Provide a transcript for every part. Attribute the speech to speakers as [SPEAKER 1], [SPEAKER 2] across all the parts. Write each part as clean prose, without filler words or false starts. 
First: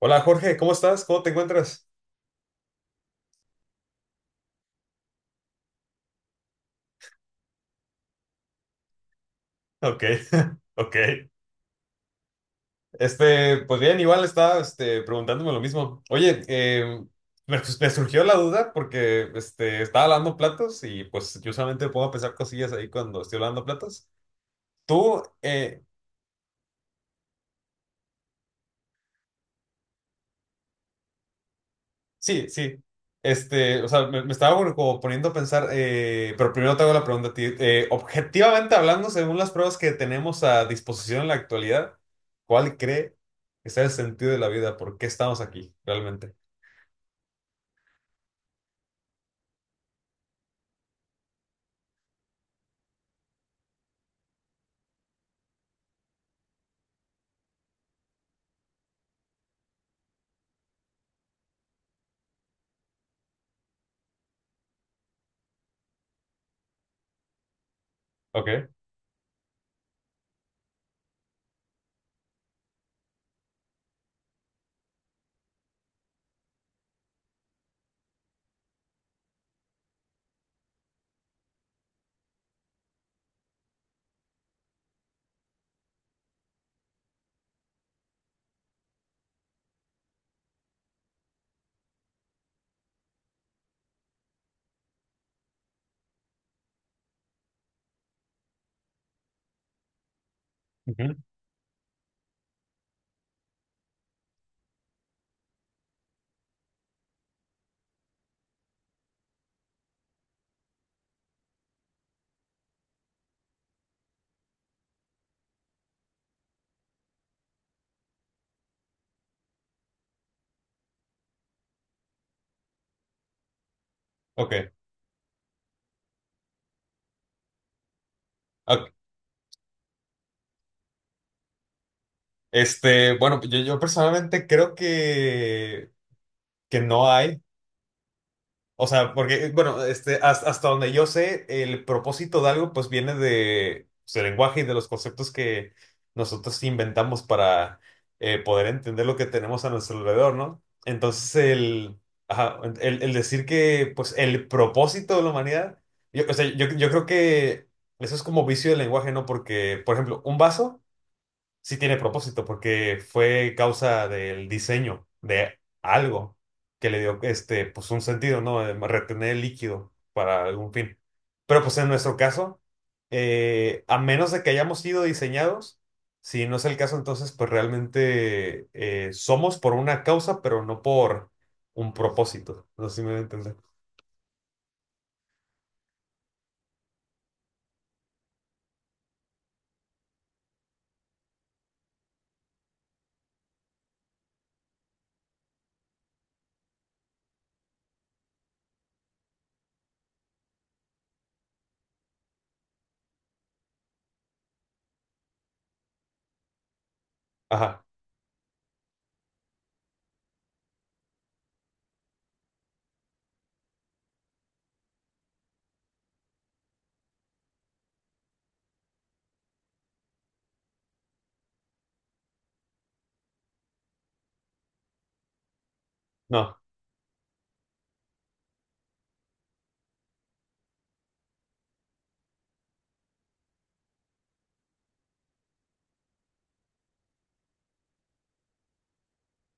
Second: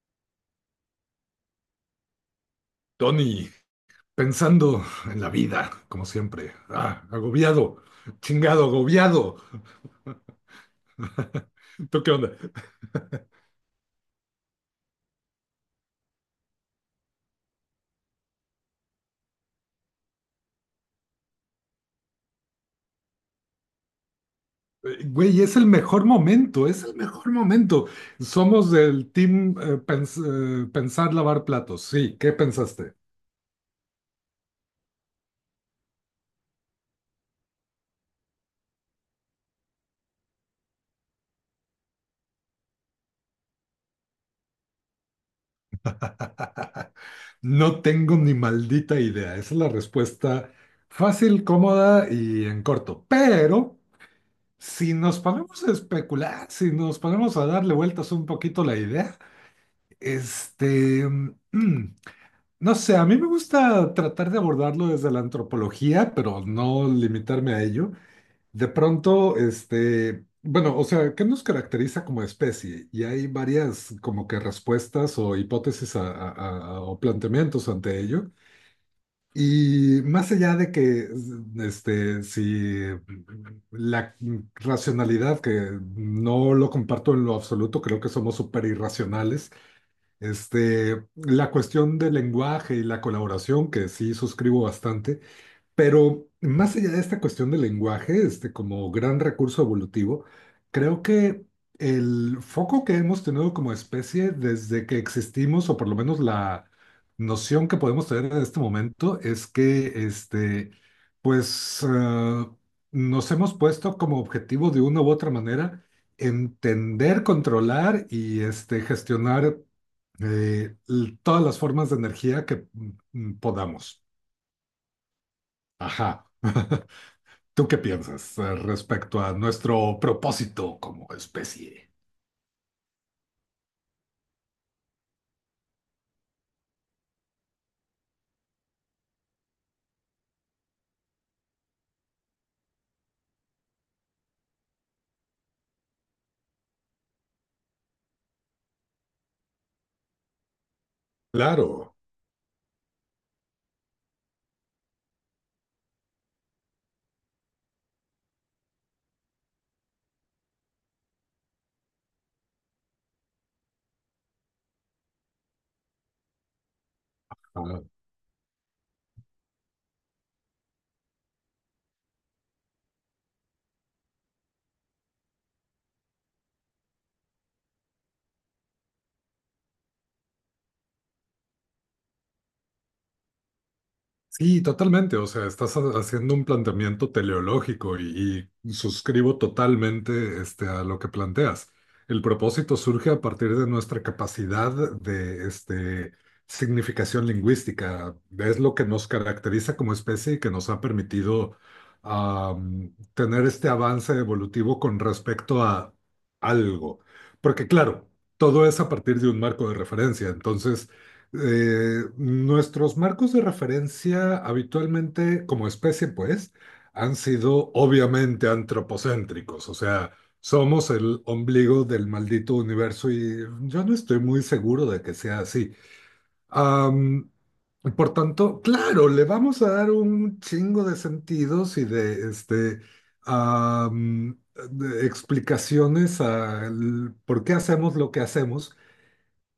[SPEAKER 1] Hola Jorge, ¿cómo estás? ¿Cómo te encuentras?
[SPEAKER 2] Tony, pensando en la vida, como siempre. Agobiado, chingado, agobiado.
[SPEAKER 1] Ok, ok.
[SPEAKER 2] ¿Tú qué onda?
[SPEAKER 1] Pues bien, igual estaba preguntándome lo mismo. Oye, me surgió la duda porque estaba lavando platos y pues yo solamente puedo pensar cosillas ahí cuando estoy lavando platos. ¿Tú,
[SPEAKER 2] Güey, es el mejor momento, es el mejor momento. Somos del team pensar lavar platos. Sí, ¿qué
[SPEAKER 1] Sí, sí.
[SPEAKER 2] pensaste?
[SPEAKER 1] Me estaba bueno, como poniendo a pensar, pero primero te hago la pregunta a ti. Objetivamente hablando, según las pruebas que tenemos a disposición en la actualidad, ¿cuál cree que sea el sentido de la vida? ¿Por qué estamos aquí realmente?
[SPEAKER 2] No tengo ni maldita idea. Esa es la respuesta fácil, cómoda y en corto. Pero si nos ponemos a especular, si nos ponemos a darle vueltas un poquito la idea. Este, mm, no sé, a mí me gusta tratar de abordarlo desde la antropología, pero no limitarme a ello. De
[SPEAKER 1] Ok.
[SPEAKER 2] pronto, bueno, o sea, ¿qué nos caracteriza como especie? Y hay varias como que respuestas o hipótesis o planteamientos ante ello. Y más allá de que, si la racionalidad, que no lo comparto en lo absoluto, creo que somos súper irracionales, la cuestión del lenguaje y la colaboración, que sí suscribo bastante, pero más allá de esta cuestión del lenguaje, como gran recurso evolutivo, creo
[SPEAKER 1] Ujú.
[SPEAKER 2] que el foco que hemos tenido como especie desde que existimos, o por lo menos la noción que podemos tener en este momento, es que pues eh, nos hemos puesto como objetivo de una u otra manera entender, controlar y gestionar todas las formas de energía que podamos.
[SPEAKER 1] Ok.
[SPEAKER 2] Ajá. ¿Tú qué piensas
[SPEAKER 1] Ok.
[SPEAKER 2] respecto a nuestro propósito como especie?
[SPEAKER 1] Bueno, yo personalmente creo que no hay. O sea, porque, bueno, hasta donde yo sé, el propósito de algo pues viene de, pues, del lenguaje y de los conceptos que nosotros inventamos para poder entender lo que tenemos a nuestro alrededor, ¿no?
[SPEAKER 2] Claro.
[SPEAKER 1] Ajá, el decir que pues el propósito de la humanidad, yo creo que eso es como vicio del lenguaje, ¿no? Porque, por ejemplo, un vaso sí tiene propósito porque fue causa del diseño de algo que le dio pues un sentido, ¿no? De retener el líquido para algún fin. Pero pues en nuestro caso, a menos de que hayamos sido diseñados, si no es el caso, entonces pues realmente somos por una causa, pero no por un propósito. No sé si me voy a entender.
[SPEAKER 2] Sí, totalmente. O sea, estás haciendo un planteamiento teleológico y suscribo totalmente a lo que planteas. El propósito surge a partir de nuestra capacidad de significación lingüística. Es lo que nos caracteriza como especie y que nos ha permitido, tener este avance evolutivo con respecto a algo. Porque
[SPEAKER 1] Ajá,
[SPEAKER 2] claro, todo es a partir de un marco de referencia. Entonces... nuestros marcos de referencia habitualmente, como especie, pues, han sido obviamente antropocéntricos, o sea, somos el ombligo del maldito universo y yo no estoy muy seguro de que sea así.
[SPEAKER 1] no.
[SPEAKER 2] Am, por tanto, claro, le vamos a dar un chingo de sentidos y de, am, de explicaciones al por qué hacemos lo que hacemos.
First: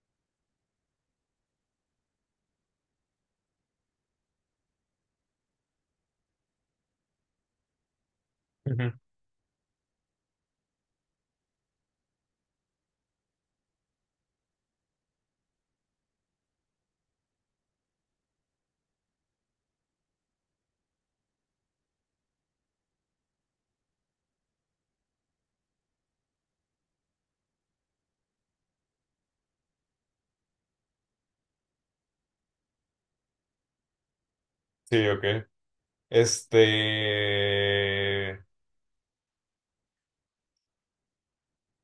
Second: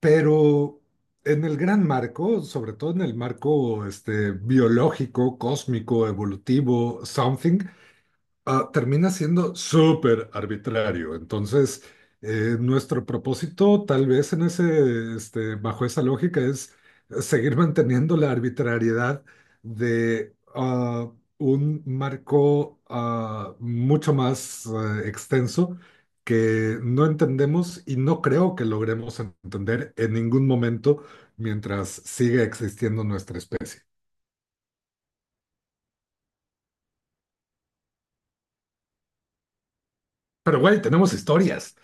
[SPEAKER 2] Pero en el gran marco, sobre todo en el marco biológico, cósmico, evolutivo, something,
[SPEAKER 1] Ujú.
[SPEAKER 2] termina siendo súper arbitrario. Entonces, nuestro propósito, tal vez en bajo esa lógica, es seguir manteniendo la arbitrariedad de un marco mucho más extenso que no entendemos y no creo que logremos entender en ningún momento mientras siga existiendo nuestra especie.
[SPEAKER 1] Sí, ok. Este...
[SPEAKER 2] Pero, güey, tenemos historias.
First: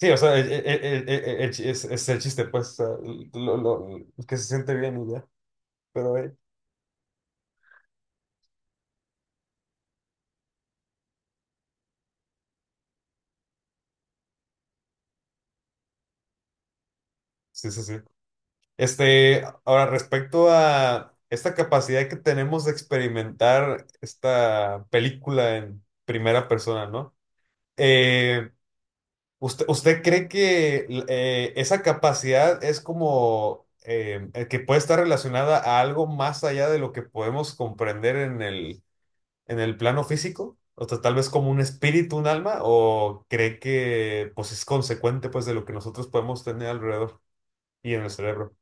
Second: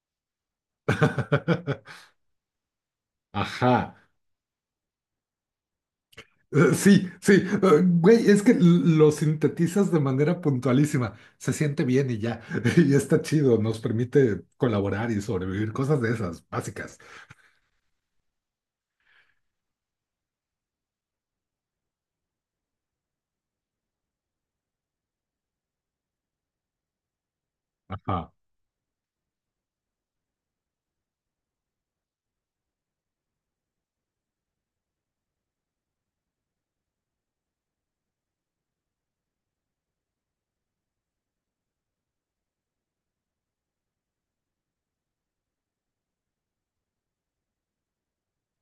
[SPEAKER 1] Sí, o sea, es el chiste, pues,
[SPEAKER 2] Ajá.
[SPEAKER 1] que se siente bien y ya, pero
[SPEAKER 2] Sí, sí, güey, es que lo sintetizas de manera puntualísima, se siente bien y ya, y está chido, nos permite colaborar y sobrevivir, cosas de esas, básicas.
[SPEAKER 1] sí, sí, sí. Ahora, respecto a esta capacidad que tenemos de experimentar esta película en primera persona, ¿no?
[SPEAKER 2] Ajá.
[SPEAKER 1] Eh, usted cree que esa capacidad es como que puede estar relacionada a algo más allá de lo que podemos comprender en el plano físico? O sea, tal vez como un espíritu, un alma, o cree que pues es consecuente pues de lo que nosotros podemos tener alrededor y en el cerebro.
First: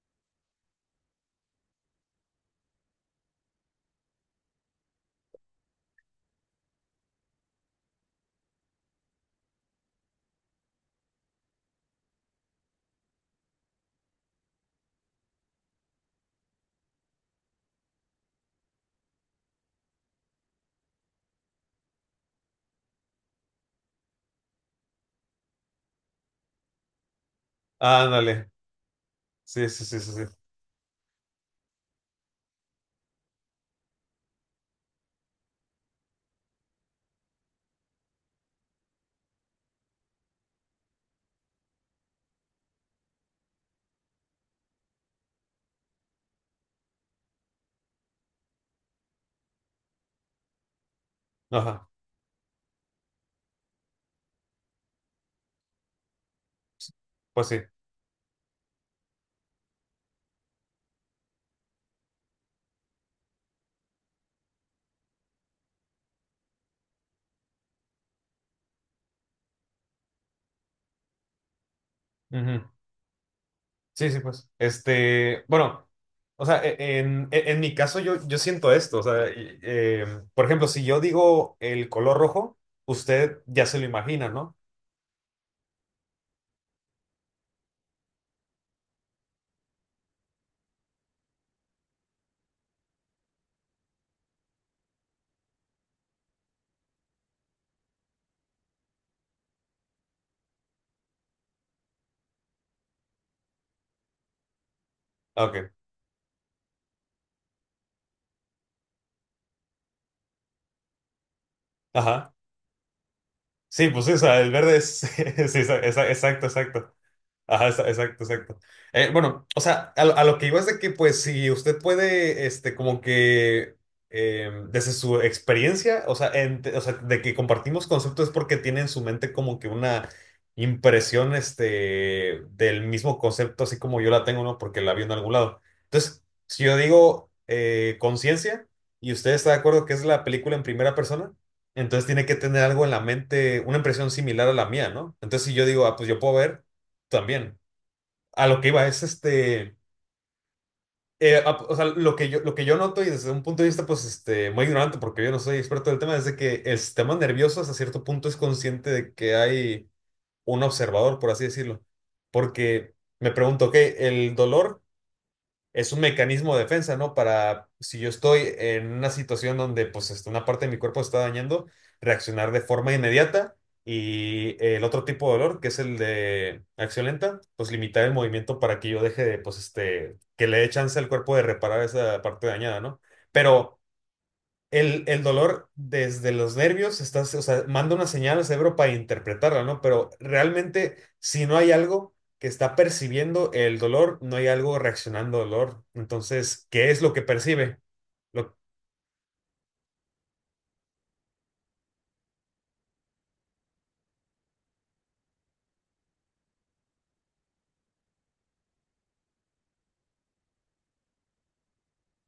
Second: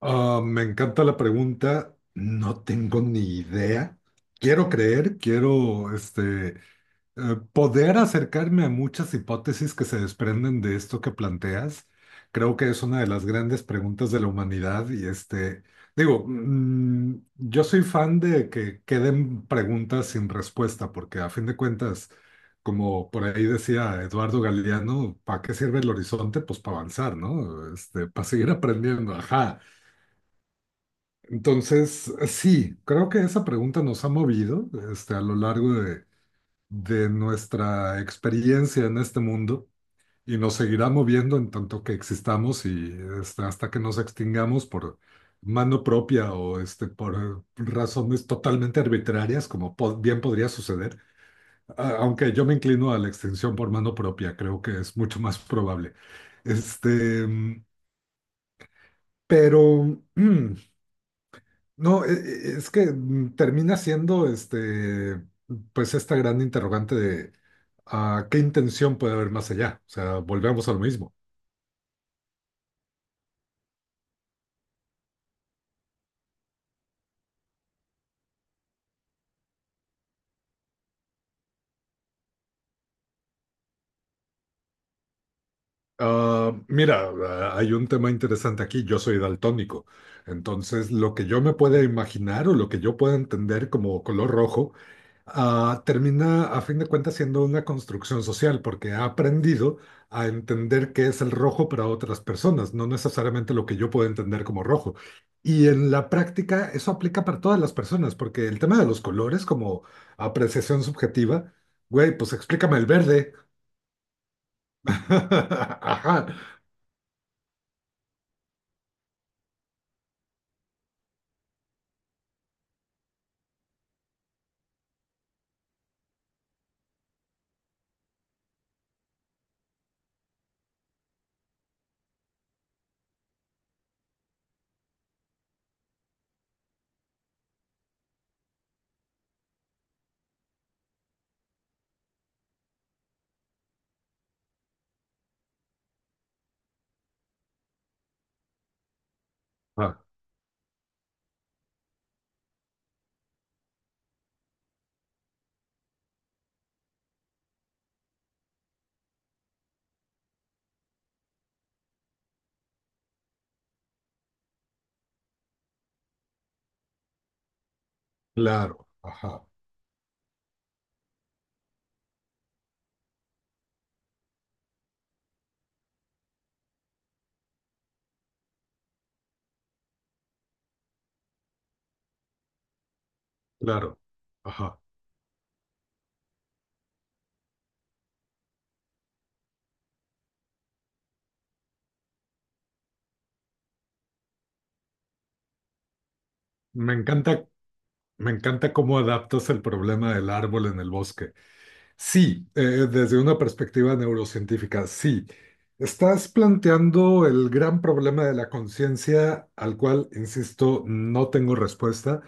[SPEAKER 2] Me encanta la pregunta, no tengo ni idea, quiero creer, quiero, poder acercarme a muchas hipótesis que se desprenden de esto que planteas, creo que es una de las grandes preguntas de la humanidad y digo, yo soy fan de que queden preguntas sin respuesta, porque a fin de cuentas, como por ahí decía Eduardo Galeano, ¿para qué sirve el horizonte? Pues para avanzar, ¿no? Este, para seguir
[SPEAKER 1] Ándale.
[SPEAKER 2] aprendiendo, ajá.
[SPEAKER 1] Sí, sí, sí, sí, sí.
[SPEAKER 2] Entonces, sí, creo que esa pregunta nos ha movido, a lo largo de nuestra experiencia en este mundo y nos seguirá moviendo en tanto que existamos y hasta que nos extingamos por mano propia o por razones totalmente arbitrarias, como bien podría suceder.
[SPEAKER 1] Ajá.
[SPEAKER 2] Aunque yo me inclino a la extinción por mano propia, creo que es mucho más probable. Este,
[SPEAKER 1] Pues sí.
[SPEAKER 2] mm, pero mm, no, es que termina siendo pues esta gran interrogante de qué intención puede haber más allá. O sea, volvemos a lo mismo.
[SPEAKER 1] Ujú. Sí, sí, pues. Este, bueno, en mi caso yo siento esto. O sea, por ejemplo, si yo digo el color rojo, usted ya se lo imagina, ¿no?
[SPEAKER 2] Mira, hay un tema interesante aquí. Yo soy daltónico. Entonces, lo que yo me pueda imaginar o lo que yo pueda entender como color rojo termina a fin de cuentas siendo una construcción social porque ha aprendido a entender qué es el rojo para otras personas, no necesariamente lo que yo puedo entender como rojo.
[SPEAKER 1] Ah,
[SPEAKER 2] Y
[SPEAKER 1] ok.
[SPEAKER 2] en la práctica eso aplica para todas las personas porque el tema de los colores como apreciación subjetiva, güey, pues
[SPEAKER 1] Ajá.
[SPEAKER 2] explícame el verde.
[SPEAKER 1] Sí, pues sí, o sea, el verde es. Sí,
[SPEAKER 2] Ajá.
[SPEAKER 1] exacto, exacto. Ajá, exacto, exacto. Bueno, a lo que iba es de que, pues, si usted puede, como que, desde su experiencia, o sea, de que compartimos conceptos es porque tiene en su mente como que una impresión, del mismo concepto, así como yo la tengo, ¿no? Porque la vi en algún lado. Entonces, si yo digo conciencia y usted está de acuerdo que es la película en primera persona, entonces tiene que tener algo en la mente, una impresión similar a la mía, ¿no? Entonces, si yo digo, ah, pues yo puedo ver. También a lo que iba es
[SPEAKER 2] Ah,
[SPEAKER 1] o sea, lo que yo noto y desde un punto de vista, pues, muy ignorante, porque yo no soy experto del tema, es de que el sistema nervioso hasta cierto punto es consciente de que hay un observador, por así decirlo. Porque me pregunto, ok, el dolor es un mecanismo de defensa, ¿no? Para si yo estoy
[SPEAKER 2] claro,
[SPEAKER 1] en una
[SPEAKER 2] ajá,
[SPEAKER 1] situación donde pues una parte de mi cuerpo se está dañando, reaccionar de forma inmediata y el otro tipo de dolor, que es el de acción lenta, pues limitar el movimiento para que yo deje de, pues que le dé chance al cuerpo de reparar esa parte dañada, ¿no? Pero
[SPEAKER 2] claro, ajá.
[SPEAKER 1] el dolor desde los nervios, estás, o sea, manda una señal al cerebro para interpretarla, ¿no? Pero realmente, si no hay algo que está percibiendo el dolor, no hay algo reaccionando al dolor. Entonces, ¿qué
[SPEAKER 2] Me
[SPEAKER 1] es lo que
[SPEAKER 2] encanta,
[SPEAKER 1] percibe?
[SPEAKER 2] me
[SPEAKER 1] Lo,
[SPEAKER 2] encanta cómo adaptas el problema del árbol en el bosque. Sí, desde una perspectiva neurocientífica, sí. Estás planteando el gran problema de la conciencia, al cual, insisto, no tengo respuesta.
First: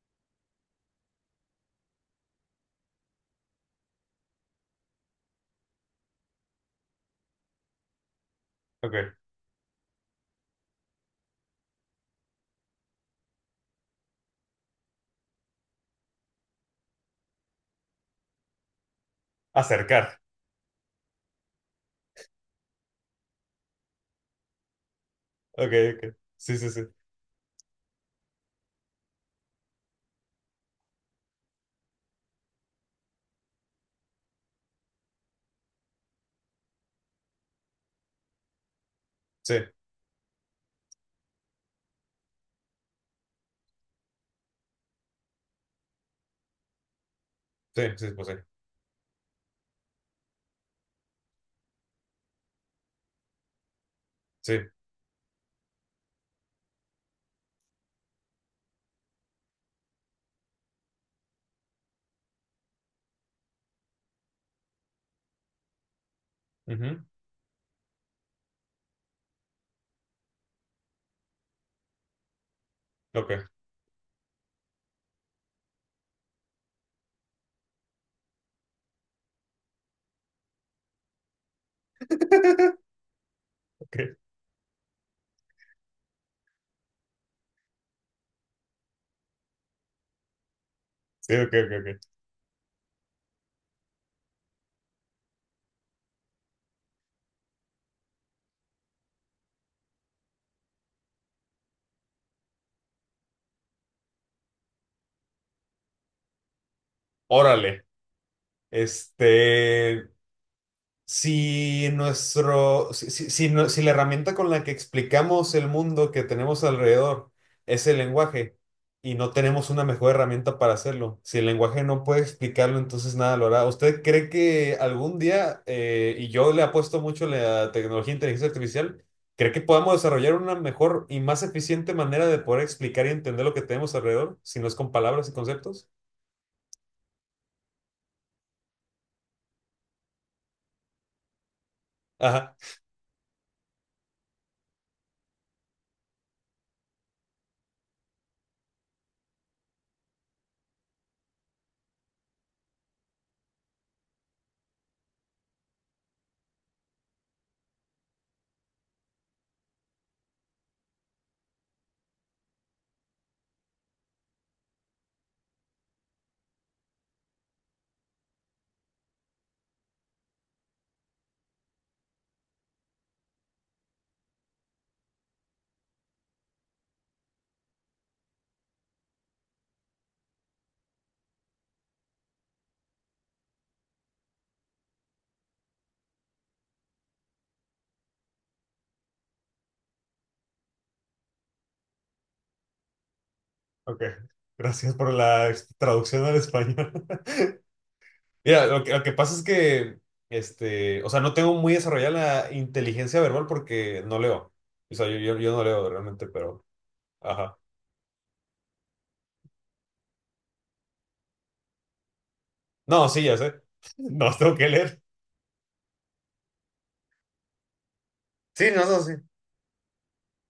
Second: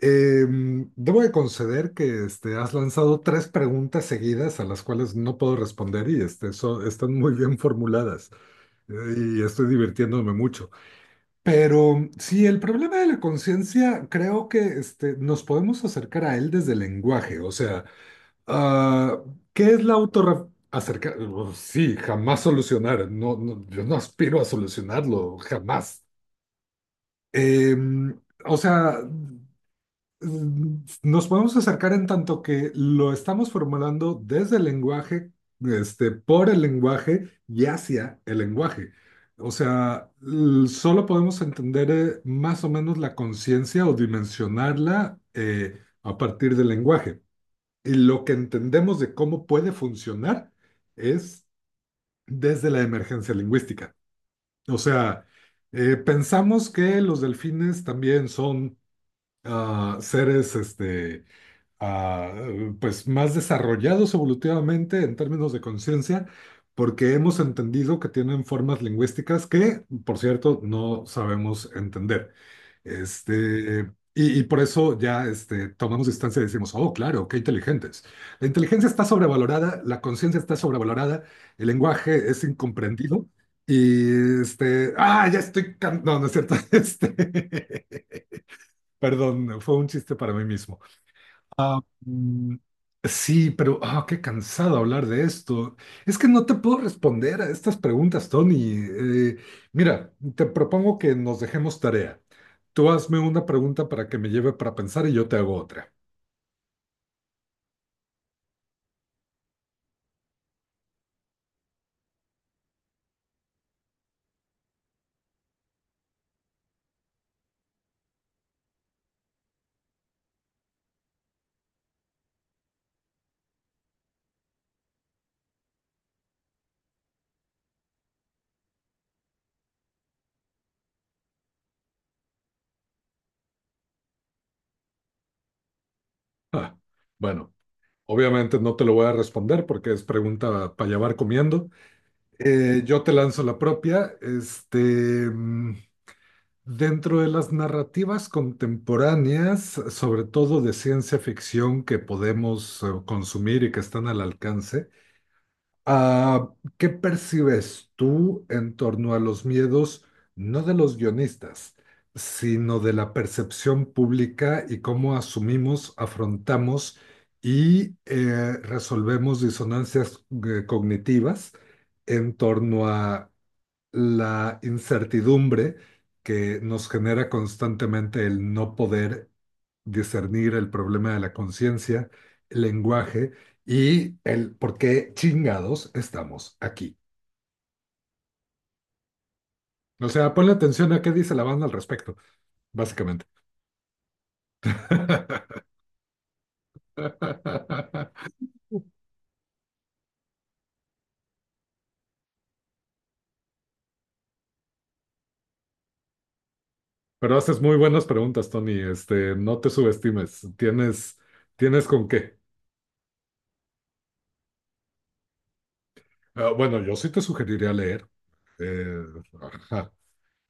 [SPEAKER 2] Debo de conceder que has lanzado tres preguntas seguidas a las cuales no puedo responder y están muy bien formuladas
[SPEAKER 1] ok,
[SPEAKER 2] y estoy divirtiéndome mucho. Pero sí, el problema de la conciencia, creo que nos podemos acercar a él desde el lenguaje, o sea... Ah, ¿qué es la
[SPEAKER 1] acercar.
[SPEAKER 2] autorreflexión? Acerca, sí, jamás solucionar. No, no, yo no aspiro a solucionarlo,
[SPEAKER 1] Ok,
[SPEAKER 2] jamás.
[SPEAKER 1] ok. Sí, sí, sí.
[SPEAKER 2] Em, o sea, nos podemos acercar en tanto que lo estamos formulando desde el lenguaje, por el lenguaje y hacia el lenguaje. O
[SPEAKER 1] Sí,
[SPEAKER 2] sea, solo podemos entender más o menos la conciencia o dimensionarla a partir del lenguaje.
[SPEAKER 1] sí,
[SPEAKER 2] Y
[SPEAKER 1] sí,
[SPEAKER 2] lo
[SPEAKER 1] pues sí.
[SPEAKER 2] que entendemos de cómo puede funcionar es desde la emergencia lingüística.
[SPEAKER 1] Sí.
[SPEAKER 2] O sea, pensamos que los delfines también son seres ah, pues más desarrollados evolutivamente en términos de conciencia,
[SPEAKER 1] Ujú,
[SPEAKER 2] porque hemos entendido que tienen formas lingüísticas que, por cierto, no sabemos entender.
[SPEAKER 1] ok.
[SPEAKER 2] Y por eso ya tomamos distancia y decimos, oh, claro, qué inteligentes. La inteligencia está sobrevalorada, la conciencia está sobrevalorada, el lenguaje es incomprendido.
[SPEAKER 1] Ok.
[SPEAKER 2] Y ya estoy, no, no es cierto, perdón, fue un chiste para mí mismo.
[SPEAKER 1] Sí, ok, ok,
[SPEAKER 2] Ah,
[SPEAKER 1] ok.
[SPEAKER 2] mm, sí, pero qué cansado hablar de esto. Es que no te puedo responder a estas preguntas, Tony. Mira, te propongo que nos dejemos tarea. Tú hazme una pregunta para que me lleve para pensar y yo te hago otra.
[SPEAKER 1] Órale. Este. Si nuestro, si, si- si no- Si la herramienta con la que explicamos el mundo que tenemos alrededor es el lenguaje y no tenemos una mejor herramienta para hacerlo, si el lenguaje no puede explicarlo, entonces nada lo hará. ¿Usted cree que algún día, y yo le apuesto mucho a la tecnología de inteligencia artificial, cree que podamos desarrollar una mejor y más eficiente manera de poder explicar y entender lo que tenemos alrededor, si no es con palabras y conceptos?
[SPEAKER 2] Ah, bueno, obviamente no te lo voy a responder porque es pregunta para llevar comiendo.
[SPEAKER 1] Ajá,
[SPEAKER 2] Yo te lanzo la propia. Mm, Dentro de las narrativas contemporáneas, sobre todo de ciencia ficción que podemos consumir y que están al alcance, ah, ¿qué percibes tú en torno a los miedos, no de los guionistas, sino de la percepción pública y cómo asumimos, afrontamos y resolvemos disonancias cognitivas en torno a la incertidumbre que nos genera constantemente el no poder discernir el problema de la conciencia, el lenguaje y el por qué chingados estamos aquí. O sea, ponle atención a qué dice la banda al respecto, básicamente.
[SPEAKER 1] ok. Gracias por la ex- traducción al español. Mira, lo que pasa es que, no tengo muy desarrollada la inteligencia verbal porque no leo. O sea, yo no leo realmente, pero,
[SPEAKER 2] Pero
[SPEAKER 1] ajá.
[SPEAKER 2] haces muy buenas preguntas, Tony. No te subestimes. Tienes, tienes con qué.
[SPEAKER 1] No, sí, ya sé. No, tengo que leer.
[SPEAKER 2] Bueno, yo sí te sugeriría leer.
[SPEAKER 1] Sí, no, no,
[SPEAKER 2] Eh,
[SPEAKER 1] sí.
[SPEAKER 2] ajá.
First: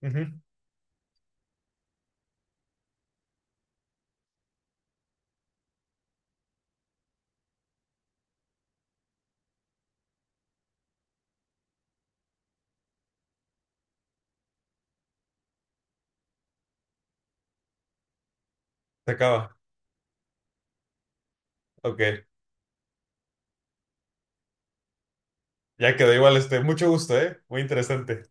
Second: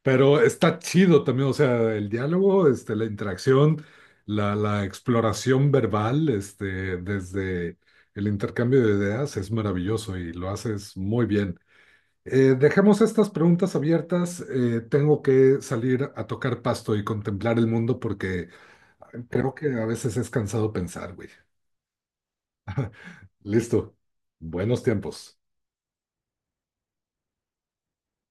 [SPEAKER 1] Ujú.
[SPEAKER 2] Pero está chido también, o sea, el diálogo, la interacción, la exploración verbal, desde el intercambio de ideas es maravilloso y lo haces muy bien. Dejemos estas preguntas abiertas. Tengo que salir a tocar pasto y contemplar el mundo porque
[SPEAKER 1] Se
[SPEAKER 2] creo
[SPEAKER 1] acaba.
[SPEAKER 2] que a veces es cansado pensar, güey.
[SPEAKER 1] Ok.
[SPEAKER 2] Listo. Buenos tiempos.
[SPEAKER 1] Ya quedó igual, mucho gusto, ¿eh? Muy interesante.